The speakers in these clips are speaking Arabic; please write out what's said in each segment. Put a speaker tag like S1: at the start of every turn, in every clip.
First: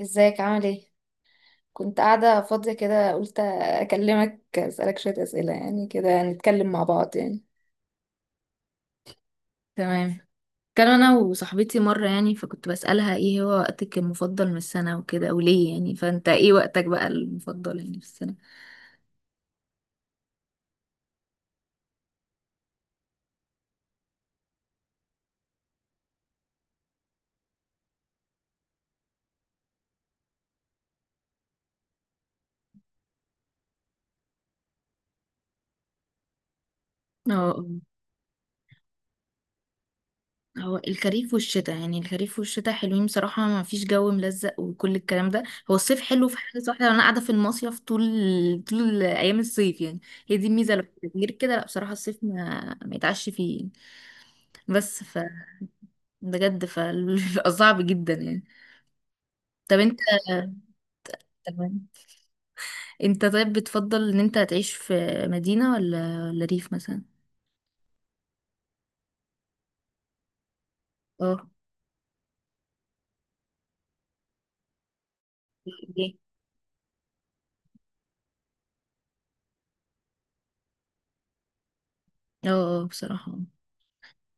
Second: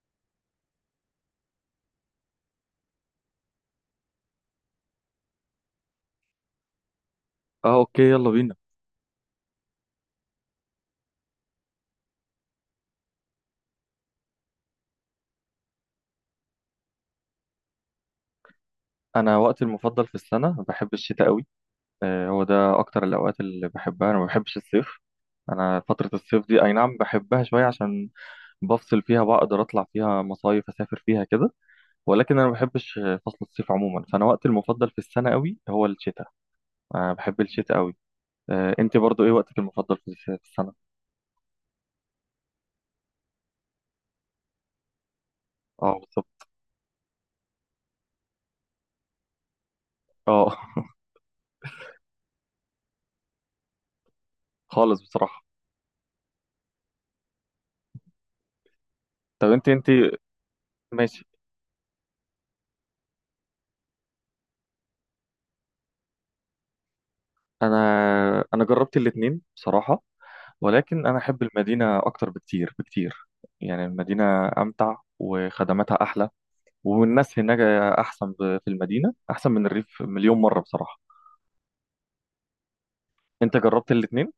S1: ازيك؟ عامل ايه؟ كنت قاعدة فاضية كده قلت اكلمك اسألك شوية اسئلة، يعني كده نتكلم مع بعض يعني.
S2: اه اوكي، يلا بينا.
S1: تمام. كان انا وصاحبتي مره يعني فكنت بسالها ايه هو وقتك المفضل من السنه وكده وليه يعني، فانت ايه وقتك بقى المفضل يعني في السنه؟
S2: انا وقتي المفضل في السنه، بحب الشتاء قوي. هو ده اكتر الاوقات اللي بحبها. انا ما بحبش الصيف. انا فتره الصيف دي، اي نعم بحبها شويه، عشان بفصل فيها، بقدر اطلع فيها مصايف، اسافر فيها كده. ولكن انا ما بحبش فصل الصيف عموما. فانا وقتي المفضل في السنه قوي هو الشتاء. انا بحب
S1: اه،
S2: الشتاء قوي. انت برضو ايه وقتك المفضل في السنه؟
S1: هو الخريف والشتاء يعني، الخريف والشتاء حلوين بصراحة، ما فيش جو ملزق وكل الكلام ده. هو
S2: اه،
S1: الصيف
S2: بالظبط.
S1: حلو في حاجة واحدة، انا قاعدة في المصيف طول طول ايام الصيف يعني. هي دي
S2: اه.
S1: الميزة، لو غير كده لا بصراحة الصيف ما يتعش فيه.
S2: خالص
S1: بس ف
S2: بصراحه.
S1: بجد فبيبقى صعب جدا يعني.
S2: طب انت
S1: طب انت.
S2: ماشي.
S1: تمام. انت طيب، بتفضل ان انت تعيش في مدينة ولا ريف مثلا؟
S2: انا انا جربت الاتنين بصراحه. ولكن أنا أحب
S1: اه.
S2: المدينة أكتر بكتير بكتير. يعني المدينة أمتع، وخدماتها
S1: ليه؟
S2: أحلى، والناس هناك أحسن. في المدينة أحسن من الريف مليون مرة بصراحة.
S1: اه آه، بصراحة.
S2: أنت جربت الاتنين؟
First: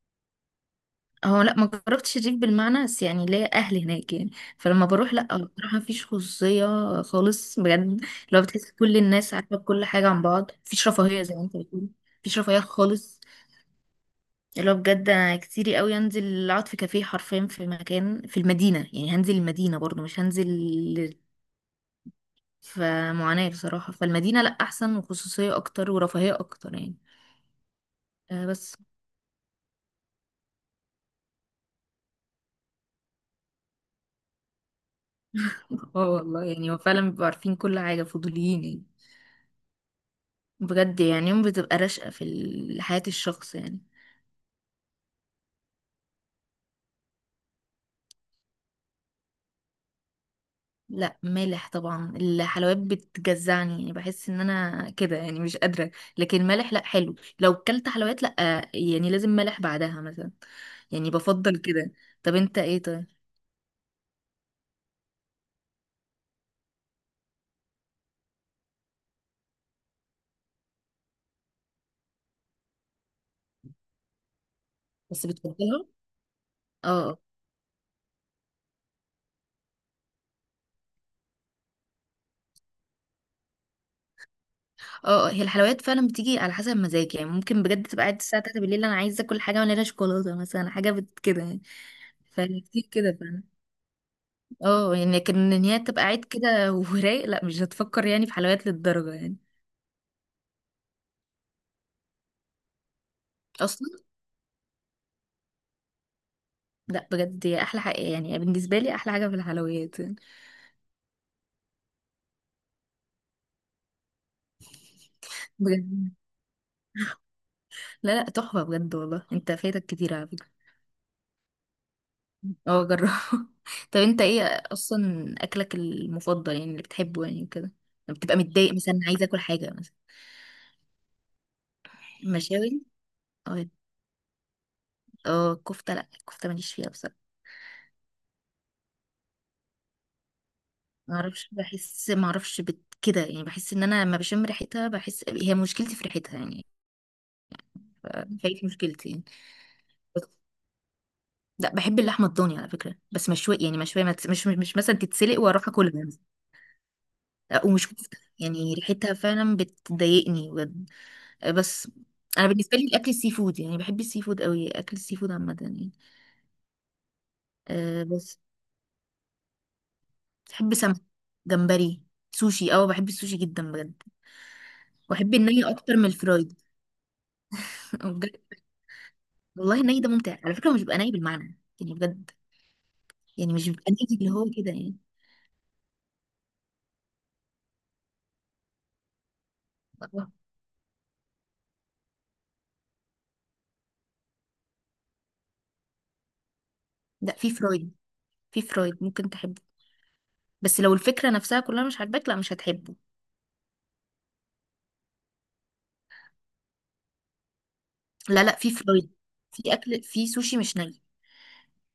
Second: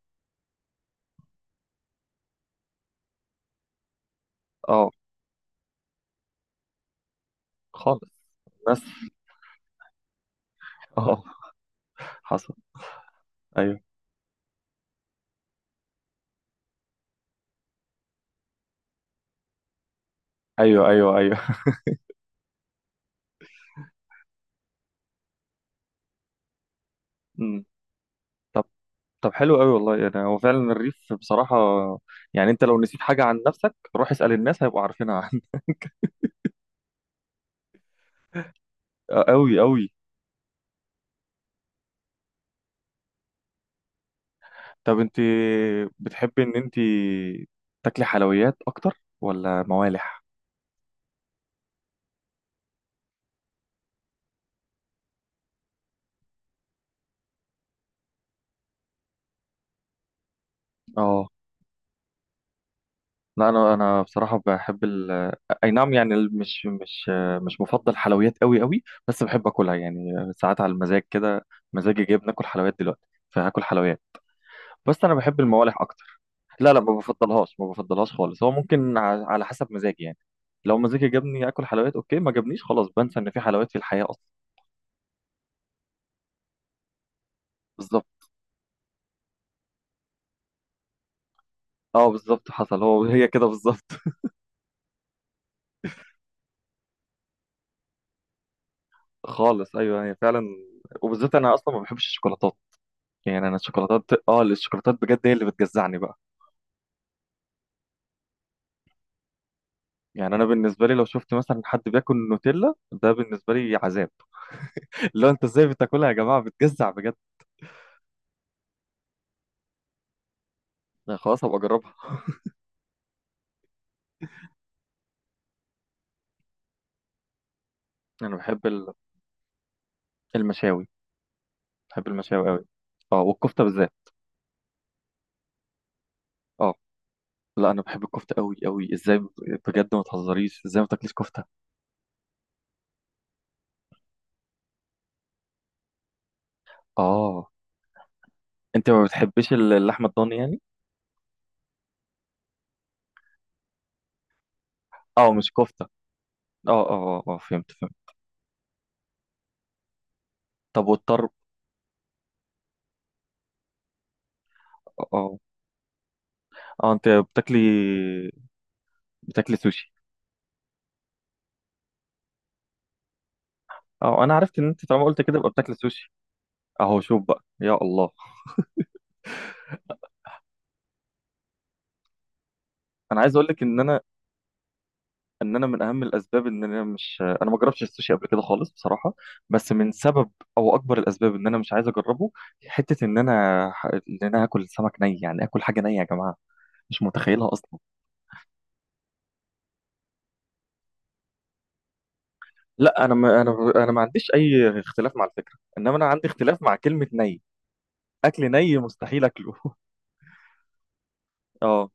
S1: هو لا ما جربتش الريف بالمعنى، بس يعني ليا اهل هناك يعني، فلما
S2: أه،
S1: بروح لا بصراحه مفيش خصوصيه خالص
S2: خالص.
S1: بجد. لو بتحس
S2: الناس
S1: كل الناس عارفه كل حاجه عن بعض، مفيش
S2: أه.
S1: رفاهيه زي ما انت بتقول. مفيش
S2: حصل.
S1: رفاهيه خالص.
S2: أيوه،
S1: اللي هو بجد انا كتيري قوي انزل اقعد في كافيه حرفيا في مكان في المدينه يعني، هنزل المدينه برضو مش هنزل
S2: أيوه، أيوه، أيوه.
S1: في معاناه بصراحه. فالمدينه لا احسن، وخصوصيه اكتر ورفاهيه اكتر يعني.
S2: أمم.
S1: آه
S2: طب
S1: بس.
S2: طب حلو أوي والله. يعني هو فعلا الريف بصراحة، يعني أنت لو نسيت حاجة عن نفسك، روح اسأل الناس هيبقوا عارفينها عنك.
S1: اه والله يعني هو فعلا بيبقوا عارفين كل حاجه، فضوليين يعني.
S2: أوي أوي.
S1: بجد يعني، يوم بتبقى راشقة في ال- حياة الشخص يعني.
S2: طب انت بتحبي ان انت تاكلي حلويات اكتر ولا موالح؟
S1: لا مالح طبعا، الحلويات بتجزعني يعني بحس ان انا كده يعني مش قادرة. لكن مالح لا، حلو لو كلت حلويات لا، يعني لازم مالح بعدها مثلا. يعني
S2: اه.
S1: بفضل كده. طب انت ايه طيب؟
S2: لا، انا بصراحه بحب اي نعم. يعني مش مفضل حلويات قوي قوي، بس بحب اكلها يعني ساعات على المزاج كده. مزاجي جايب ناكل حلويات دلوقتي، فهاكل حلويات. بس انا
S1: بس
S2: بحب الموالح
S1: بتفضلها؟
S2: اكتر. لا، لا، ما
S1: اه.
S2: بفضلهاش ما بفضلهاش خالص. هو ممكن على حسب مزاجي يعني. لو مزاجي جابني اكل حلويات اوكي، ما جابنيش خلاص بنسى ان في حلويات في الحياه اصلا.
S1: اه اه، هي الحلويات فعلا بتيجي على حسب المزاج يعني. ممكن بجد تبقى قاعد
S2: بالظبط.
S1: الساعة 3 بالليل انا عايزة اكل حاجة مليانة شوكولاتة مثلا، حاجة بت- كده يعني.
S2: اه، بالظبط، حصل.
S1: فكتير
S2: هو
S1: كده
S2: هي
S1: فعلا.
S2: كده بالظبط.
S1: اه يعني، لكن ان هي تبقى قاعد كده ورايق لا مش هتفكر يعني في حلويات للدرجة يعني.
S2: خالص، ايوه، هي فعلا. وبالذات انا اصلا ما بحبش الشوكولاتات. يعني انا
S1: اصلا.
S2: الشوكولاتات، الشوكولاتات بجد هي اللي بتجزعني بقى.
S1: لا بجد هي احلى حاجة يعني، بالنسبة لي احلى حاجة في الحلويات يعني.
S2: يعني انا بالنسبه لي لو شفت مثلا حد بياكل نوتيلا، ده بالنسبه لي عذاب. لو انت ازاي بتاكلها يا
S1: بجد.
S2: جماعه؟ بتجزع بجد.
S1: لا لا، تحفة بجد، والله انت فايتك كتير على فكرة.
S2: أنا خلاص هبقى اجربها.
S1: اه جربه. طب انت ايه اصلا اكلك المفضل يعني، اللي بتحبه يعني كده، لما
S2: انا
S1: بتبقى
S2: بحب
S1: متضايق مثلا عايز اكل حاجة مثلا؟
S2: المشاوي. بحب المشاوي قوي.
S1: مشاوي.
S2: اه، والكفته
S1: اه.
S2: بالذات.
S1: اه كفتة، لا الكفتة
S2: اه.
S1: ماليش فيها بصراحة.
S2: لا، انا بحب الكفته قوي قوي. بجد ما تهزريش، ازاي ما تاكليش كفته!
S1: معرفش، بحس معرفش كده يعني، بحس ان انا لما بشم ريحتها بحس هي مشكلتي في ريحتها يعني.
S2: اه.
S1: فهي دي
S2: انت ما
S1: مشكلتي يعني.
S2: بتحبيش اللحمه
S1: بس-
S2: الضاني يعني؟
S1: لا بحب اللحمه الضاني على فكره، بس مشويه يعني، مشويه ما تس- مش مثلا
S2: اه،
S1: تتسلق
S2: مش
S1: واروح
S2: كفته.
S1: اكلها.
S2: اه، اه، اه، آه،
S1: لا،
S2: فهمت
S1: ومش
S2: فهمت.
S1: كفته يعني، ريحتها فعلا بتضايقني
S2: طب
S1: بجد.
S2: والطرب؟
S1: بس انا بالنسبه لي الاكل السي فود يعني، بحب السي فود قوي، اكل
S2: اه،
S1: السي فود
S2: آه.
S1: عامه يعني.
S2: اه، انت
S1: أه بس.
S2: بتاكلي سوشي؟
S1: بحب سمك، جمبري، سوشي. اه بحب السوشي جدا بجد.
S2: اه، انا عرفت ان انت طالما قلت
S1: واحب
S2: كده يبقى
S1: الني
S2: بتاكلي
S1: اكتر من
S2: سوشي.
S1: الفرايد.
S2: اهو، شوف بقى يا الله.
S1: بجد. والله الني ده ممتع على فكره، هو مش بيبقى ني بالمعنى يعني بجد،
S2: انا عايز اقول
S1: يعني
S2: لك
S1: مش
S2: ان
S1: بيبقى ني
S2: انا،
S1: اللي هو كده يعني.
S2: ان انا من اهم الاسباب ان انا مش انا ما جربتش السوشي قبل كده خالص بصراحه. بس من سبب، او اكبر الاسباب ان انا مش عايز اجربه، حته ان انا ان انا هاكل سمك ني، يعني اكل حاجه نيه يا جماعه، مش
S1: لا في
S2: متخيلها اصلا.
S1: فرايد. في فرايد ممكن تحب، بس لو الفكرة نفسها كلها مش عاجباك لا مش هتحبه.
S2: لا، انا ما انا انا ما عنديش اي اختلاف مع الفكره، انما انا عندي اختلاف مع كلمه ني.
S1: لا
S2: اكل
S1: لا، في
S2: ني
S1: فرايد،
S2: مستحيل اكله.
S1: في أكل في سوشي مش ني.
S2: اه،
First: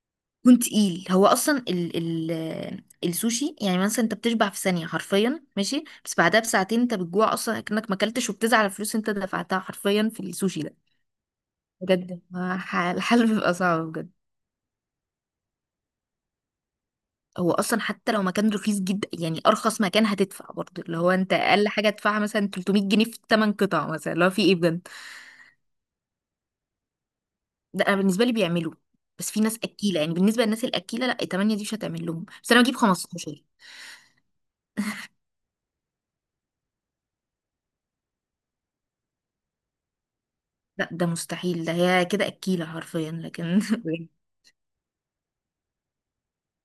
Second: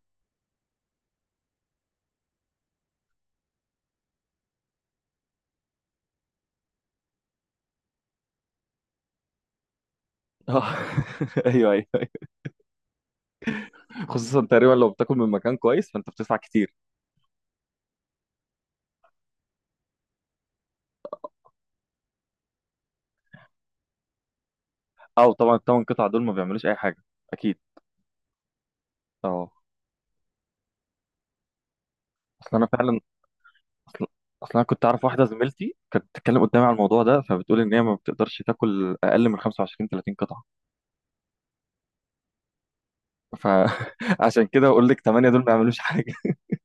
S1: كنت تقيل. هو أصلا ال ال السوشي يعني، مثلا أنت بتشبع في ثانية حرفيا ماشي، بس بعدها بساعتين أنت بتجوع أصلا أكنك ما أكلتش، وبتزعل على الفلوس أنت دفعتها حرفيا في السوشي
S2: اه.
S1: ده.
S2: ايوه، ايوه.
S1: بجد ما ح- الحل بيبقى صعب بجد.
S2: خصوصا تقريبا لو بتاكل من مكان كويس فانت بتدفع كتير.
S1: هو أصلا حتى لو مكان رخيص جدا يعني، أرخص مكان هتدفع برضه اللي هو أنت أقل حاجة تدفعها مثلا 300 جنيه في 8 قطع مثلا، اللي هو في إيه بجد.
S2: او طبعا الثمان قطع دول ما بيعملوش اي حاجه. اكيد.
S1: ده انا بالنسبه لي بيعملوا، بس في
S2: اه.
S1: ناس اكيله يعني، بالنسبه للناس الاكيله لا 8 دي مش هتعمل لهم، بس
S2: اصل
S1: انا
S2: انا
S1: بجيب
S2: فعلا
S1: 15.
S2: اصل اصل انا كنت اعرف واحده زميلتي كانت بتتكلم قدامي على الموضوع ده، فبتقول ان هي ما بتقدرش تاكل اقل من 25 30 قطعه.
S1: لا ده مستحيل، ده هي كده اكيله حرفيا لكن بجد.
S2: فعشان كده اقول لك 8 دول ما بيعملوش حاجه.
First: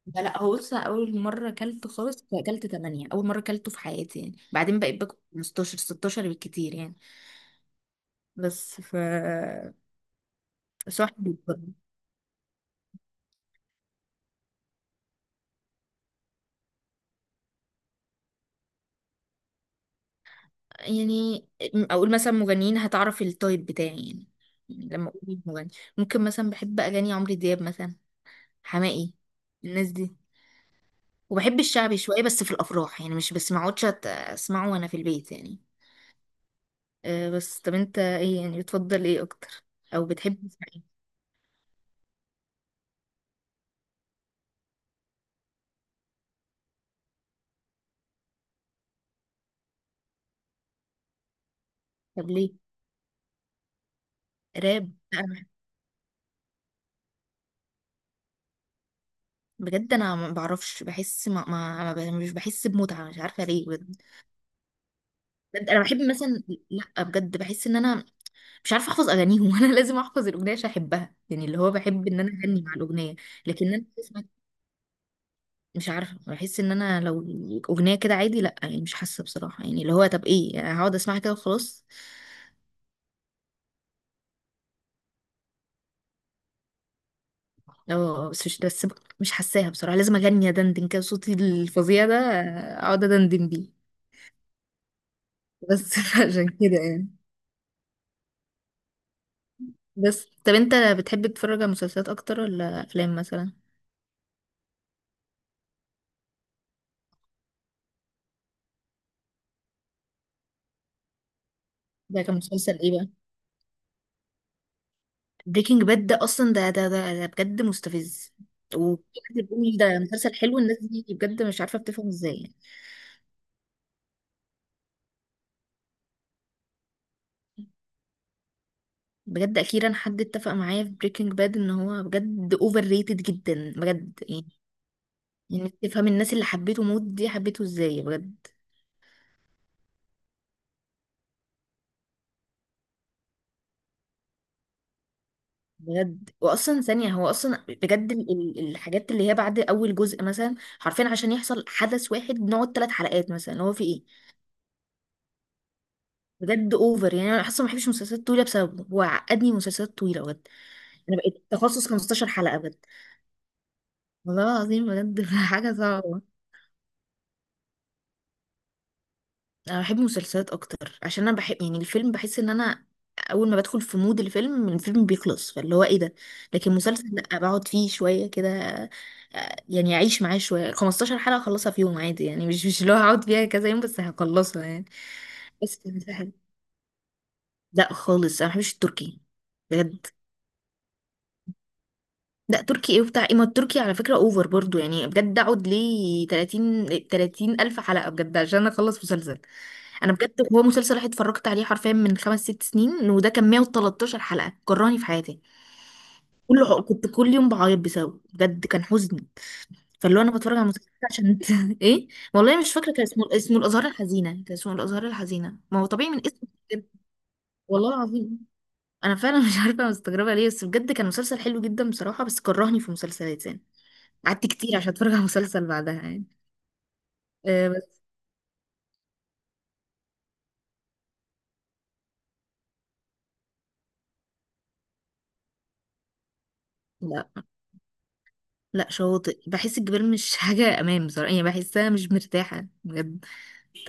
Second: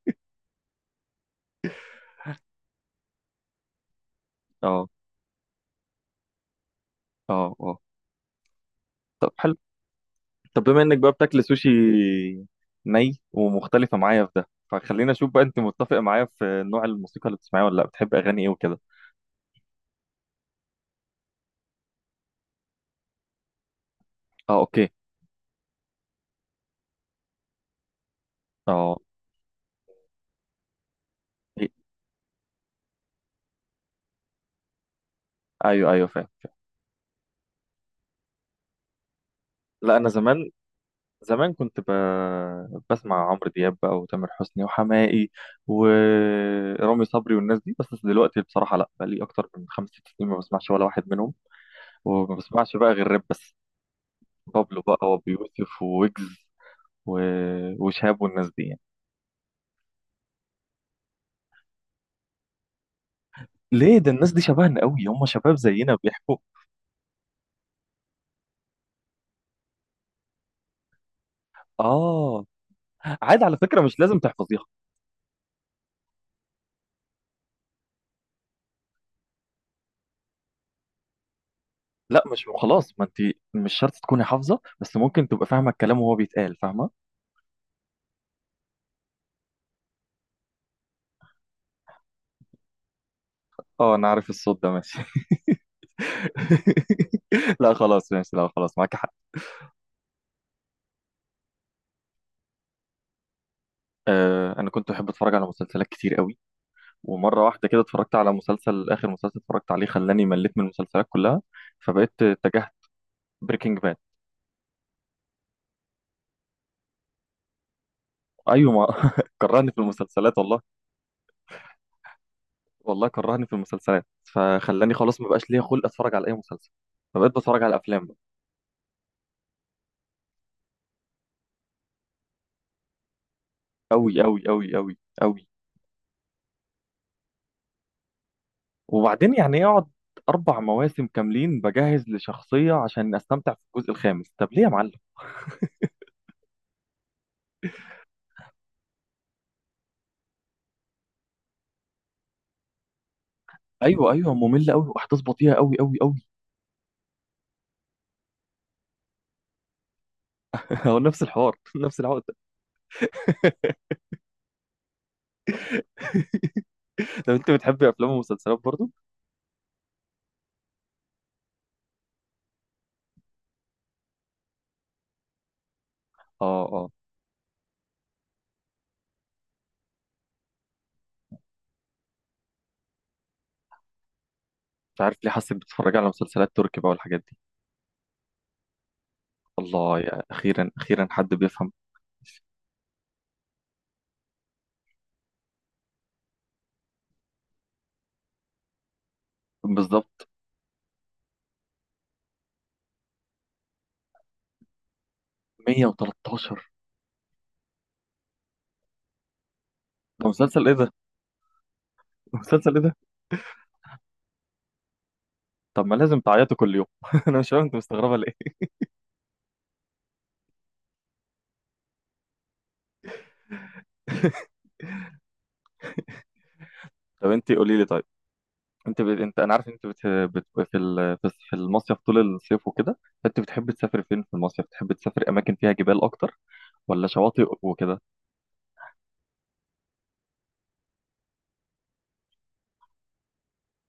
S1: لا لا، هو بص اول مره اكلت خالص اكلت 8 اول مره اكلته في حياتي يعني، بعدين
S2: اه،
S1: بقيت باكل 15 16 بالكتير يعني.
S2: اه، اه.
S1: بس ف
S2: طب حلو. طب بما انك
S1: صح.
S2: بقى بتاكل سوشي ني، ومختلفه معايا في ده، فخلينا اشوف بقى انت متفق معايا في نوع الموسيقى اللي بتسمعيها ولا لا. بتحب اغاني ايه وكده؟
S1: يعني اقول مثلا مغنيين هتعرف التايب بتاعي يعني،
S2: اه،
S1: يعني
S2: اوكي.
S1: لما اقول مين مغني. ممكن مثلا بحب اغاني عمرو دياب مثلا،
S2: اه،
S1: حماقي، الناس دي. وبحب
S2: إيه.
S1: الشعبي شوية بس في الأفراح يعني، مش بس ما اقعدش أت- أسمعه وأنا في البيت يعني.
S2: ايوه، ايوه، فاهم.
S1: أه بس، طب أنت إيه يعني، بتفضل إيه أكتر؟
S2: لا،
S1: أو بتحب
S2: زمان
S1: تسمع إيه؟
S2: كنت بسمع عمرو دياب بقى، وتامر حسني، وحماقي، ورامي صبري، والناس دي. بس دلوقتي بصراحه لا، بقى لي اكتر من خمس ست سنين ما بسمعش ولا واحد منهم.
S1: طب
S2: وما
S1: ليه؟
S2: بسمعش بقى غير راب بس. بابلو
S1: راب؟
S2: بقى،
S1: لا.
S2: وابي يوسف، وويجز، و... وشهاب، والناس دي يعني.
S1: بجد أنا ما بعرفش، بحس ما, ما, ما ب- مش بحس بمتعة، مش عارفة ليه
S2: ليه؟
S1: بجد.
S2: ده الناس دي شبهنا قوي، هم شباب
S1: بجد أنا
S2: زينا
S1: بحب
S2: بيحكوا.
S1: مثلا. لا بجد بحس إن أنا مش عارفة أحفظ أغانيهم، وأنا لازم أحفظ الأغنية عشان أحبها يعني، اللي هو بحب إن أنا
S2: اه،
S1: أغني مع الأغنية.
S2: عادي على
S1: لكن
S2: فكره،
S1: أنا
S2: مش لازم تحفظيها.
S1: مش عارفه، بحس ان انا لو اغنيه كده عادي لا يعني مش حاسه بصراحه، يعني اللي هو طب ايه يعني، هقعد اسمعها كده وخلاص.
S2: لا مش خلاص، ما انت مش شرط تكوني حافظه، بس ممكن تبقى فاهمه الكلام وهو بيتقال، فاهمه.
S1: اه بس مش، بس مش حاساها بصراحه، لازم اغني ادندن كده صوتي الفظيع ده، اقعد ادندن بيه.
S2: اه، انا عارف الصوت ده، ماشي.
S1: بس عشان كده يعني.
S2: لا خلاص، ماشي، لا خلاص معاك حق.
S1: بس طب انت بتحب تتفرج على مسلسلات اكتر ولا افلام مثلا؟
S2: آه، انا كنت بحب اتفرج على مسلسلات كتير قوي. ومره واحده كده اتفرجت على مسلسل، اخر مسلسل اتفرجت عليه خلاني مليت من المسلسلات كلها، فبقيت
S1: ده كان
S2: اتجهت.
S1: مسلسل ايه بقى؟
S2: بريكنج باد.
S1: بريكنج باد؟ ده اصلا ده بجد مستفز،
S2: ايوه، ما
S1: وبجد.
S2: كرهني
S1: بيقول
S2: في
S1: ده مسلسل
S2: المسلسلات
S1: حلو،
S2: والله.
S1: الناس دي بجد مش عارفه بتفهم ازاي يعني.
S2: والله كرهني في المسلسلات، فخلاني خلاص ما بقاش ليا خلق اتفرج على اي مسلسل، فبقيت بتفرج على افلام.
S1: بجد اخيرا حد اتفق معايا في بريكنج باد ان هو بجد اوفر ريتد جدا
S2: قوي
S1: بجد
S2: قوي
S1: يعني.
S2: قوي قوي قوي.
S1: يعني تفهم الناس اللي حبيته موت دي حبيته ازاي بجد.
S2: وبعدين يعني اقعد اربع مواسم كاملين بجهز لشخصيه عشان استمتع في الجزء الخامس، طب ليه يا معلم؟
S1: بجد، واصلا ثانيه هو اصلا بجد الحاجات اللي هي بعد اول جزء مثلا حرفيا، عشان يحصل حدث واحد بنقعد ثلاث حلقات مثلا، هو في ايه
S2: ايوه، ايوه، ممله قوي، واحداث بطيئه قوي قوي قوي.
S1: بجد اوفر يعني. انا اصلا ما بحبش مسلسلات طويله بسببه، هو عقدني مسلسلات طويله بجد.
S2: هو
S1: انا
S2: نفس
S1: بقيت
S2: الحوار،
S1: تخصص
S2: نفس
S1: 15
S2: العقده.
S1: حلقه بجد والله العظيم، بجد حاجه صعبه.
S2: لو انت بتحبي افلام ومسلسلات برضو.
S1: انا بحب المسلسلات اكتر عشان انا بحب يعني، الفيلم بحس ان انا اول ما بدخل في مود الفيلم الفيلم بيخلص، فاللي هو ايه ده.
S2: اه،
S1: لكن
S2: اه.
S1: مسلسل لا، بقعد فيه شويه كده آه، يعني اعيش معاه شويه. 15 حلقه اخلصها في يوم عادي يعني، مش مش اللي هو هقعد فيها كذا يوم، بس هخلصها يعني.
S2: مش عارف ليه حاسس إنك
S1: بس
S2: بتتفرج على
S1: كانت حلوة.
S2: مسلسلات تركي بقى والحاجات دي.
S1: لا خالص، انا ما بحبش التركي.
S2: الله،
S1: بجد.
S2: يا اخيرا، اخيرا حد بيفهم.
S1: لا تركي ايه وبتاع ايه، ما التركي على فكره اوفر برضو يعني، بجد اقعد ليه 30 30 الف حلقه بجد عشان اخلص مسلسل. انا
S2: بالظبط.
S1: بجد هو مسلسل واحد اتفرجت عليه حرفيا من خمس ست سنين، وده كان 113 حلقة كرهني في حياتي.
S2: 113؟
S1: كله كنت كل يوم بعيط بسببه بجد، كان حزن. فاللي هو
S2: ده
S1: انا بتفرج على
S2: مسلسل ايه ده؟
S1: مسلسل عشان ايه؟ والله مش
S2: مسلسل ايه
S1: فاكرة،
S2: ده؟
S1: كان اسمه اسمه الازهار الحزينة، كان اسمه الازهار الحزينة، ما
S2: طب
S1: هو
S2: ما
S1: طبيعي
S2: لازم
S1: من اسمه
S2: تعيطوا كل يوم.
S1: كده.
S2: انا مش فاهم انت
S1: والله
S2: مستغربه ليه.
S1: العظيم انا فعلا مش عارفة مستغربة ليه، بس بجد كان مسلسل حلو جدا بصراحة، بس كرهني في مسلسلات يعني، قعدت كتير عشان اتفرج على مسلسل بعدها يعني.
S2: طب انت
S1: أه
S2: قولي لي
S1: بس.
S2: طيب، انت انا عارف انت في في المصيف طول الصيف وكده، انت بتحب تسافر فين في المصيف؟ بتحب تسافر اماكن فيها جبال اكتر ولا
S1: لا
S2: شواطئ وكده؟
S1: لا، شاطئ، بحس الجبال مش حاجة أمان بصراحة يعني، بحسها مش مرتاحة بجد.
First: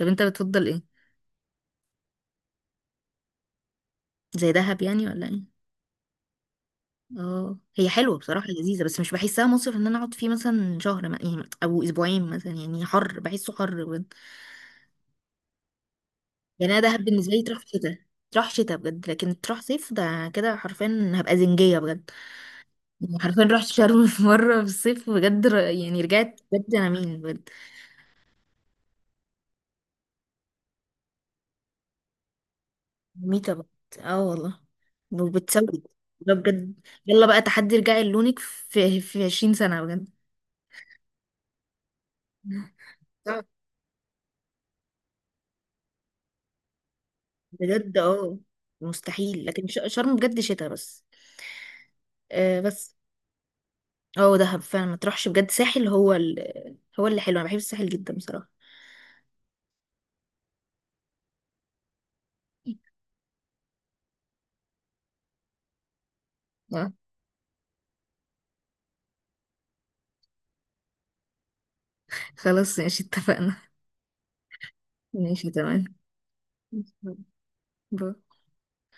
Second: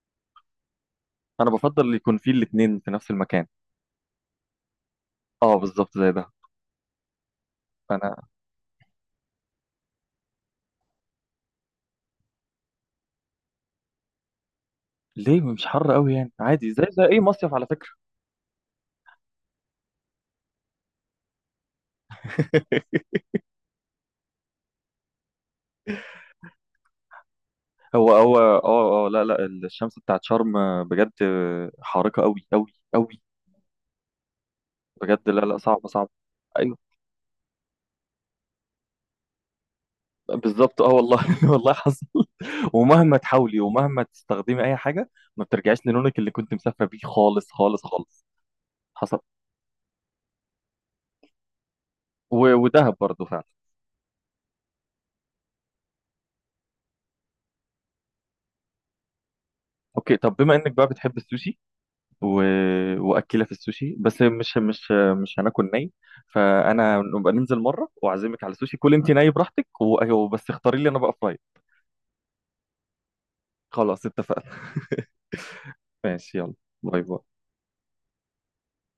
S1: طب انت بتفضل ايه؟
S2: انا بفضل يكون في الاتنين في نفس المكان.
S1: زي دهب يعني ولا ايه؟
S2: اه، بالظبط زي ده.
S1: اه هي
S2: فانا،
S1: حلوه بصراحه لذيذه، بس مش بحسها مصيف ان انا اقعد فيه مثلا شهر يعني، او اسبوعين مثلا يعني، حر بحسه حر بجد.
S2: ليه؟ مش حر قوي يعني، عادي
S1: يعني انا
S2: زي
S1: دهب
S2: اي
S1: بالنسبه لي
S2: مصيف
S1: تروح
S2: على فكرة.
S1: شتاء، تروح شتاء بجد، لكن تروح صيف ده كده حرفيا هبقى زنجيه بجد. يعني حرفيا رحت شرم في مره في الصيف بجد، يعني رجعت بجد انا مين بجد.
S2: هو، اه، اه، لا، لا، الشمس بتاعت شرم بجد حارقة قوي قوي قوي.
S1: ميتة بجد. اه والله.
S2: بجد لا، لا،
S1: وبتسود،
S2: صعبة صعبة.
S1: ده بجد.
S2: ايوه.
S1: يلا بقى تحدي رجعي لونك في 20 سنه.
S2: بالظبط، اه والله، والله حصل.
S1: بجد.
S2: ومهما تحاولي، ومهما تستخدمي اي حاجة، ما بترجعيش للونك اللي كنت مسافرة بيه خالص خالص
S1: بجد
S2: خالص.
S1: اه،
S2: حصل.
S1: مستحيل، لكن شرم بجد شتاء بس. آه
S2: ودهب
S1: بس.
S2: برضه فعلا.
S1: اه دهب فعلا ما تروحش بجد، ساحل هو هو اللي حلو، انا بحب الساحل جدا بصراحة.
S2: اوكي. طب بما انك بقى بتحب السوشي و... واكله، في السوشي بس، مش هناكل ني.
S1: آه.
S2: فانا نبقى ننزل مره، واعزمك على السوشي، كل انت ني براحتك، وبس اختاري لي انا بقى فراي.
S1: خلاص ماشي، اتفقنا.
S2: خلاص، اتفقنا.
S1: ماشي تمام.
S2: ماشي، يلا، باي باي.
S1: باي.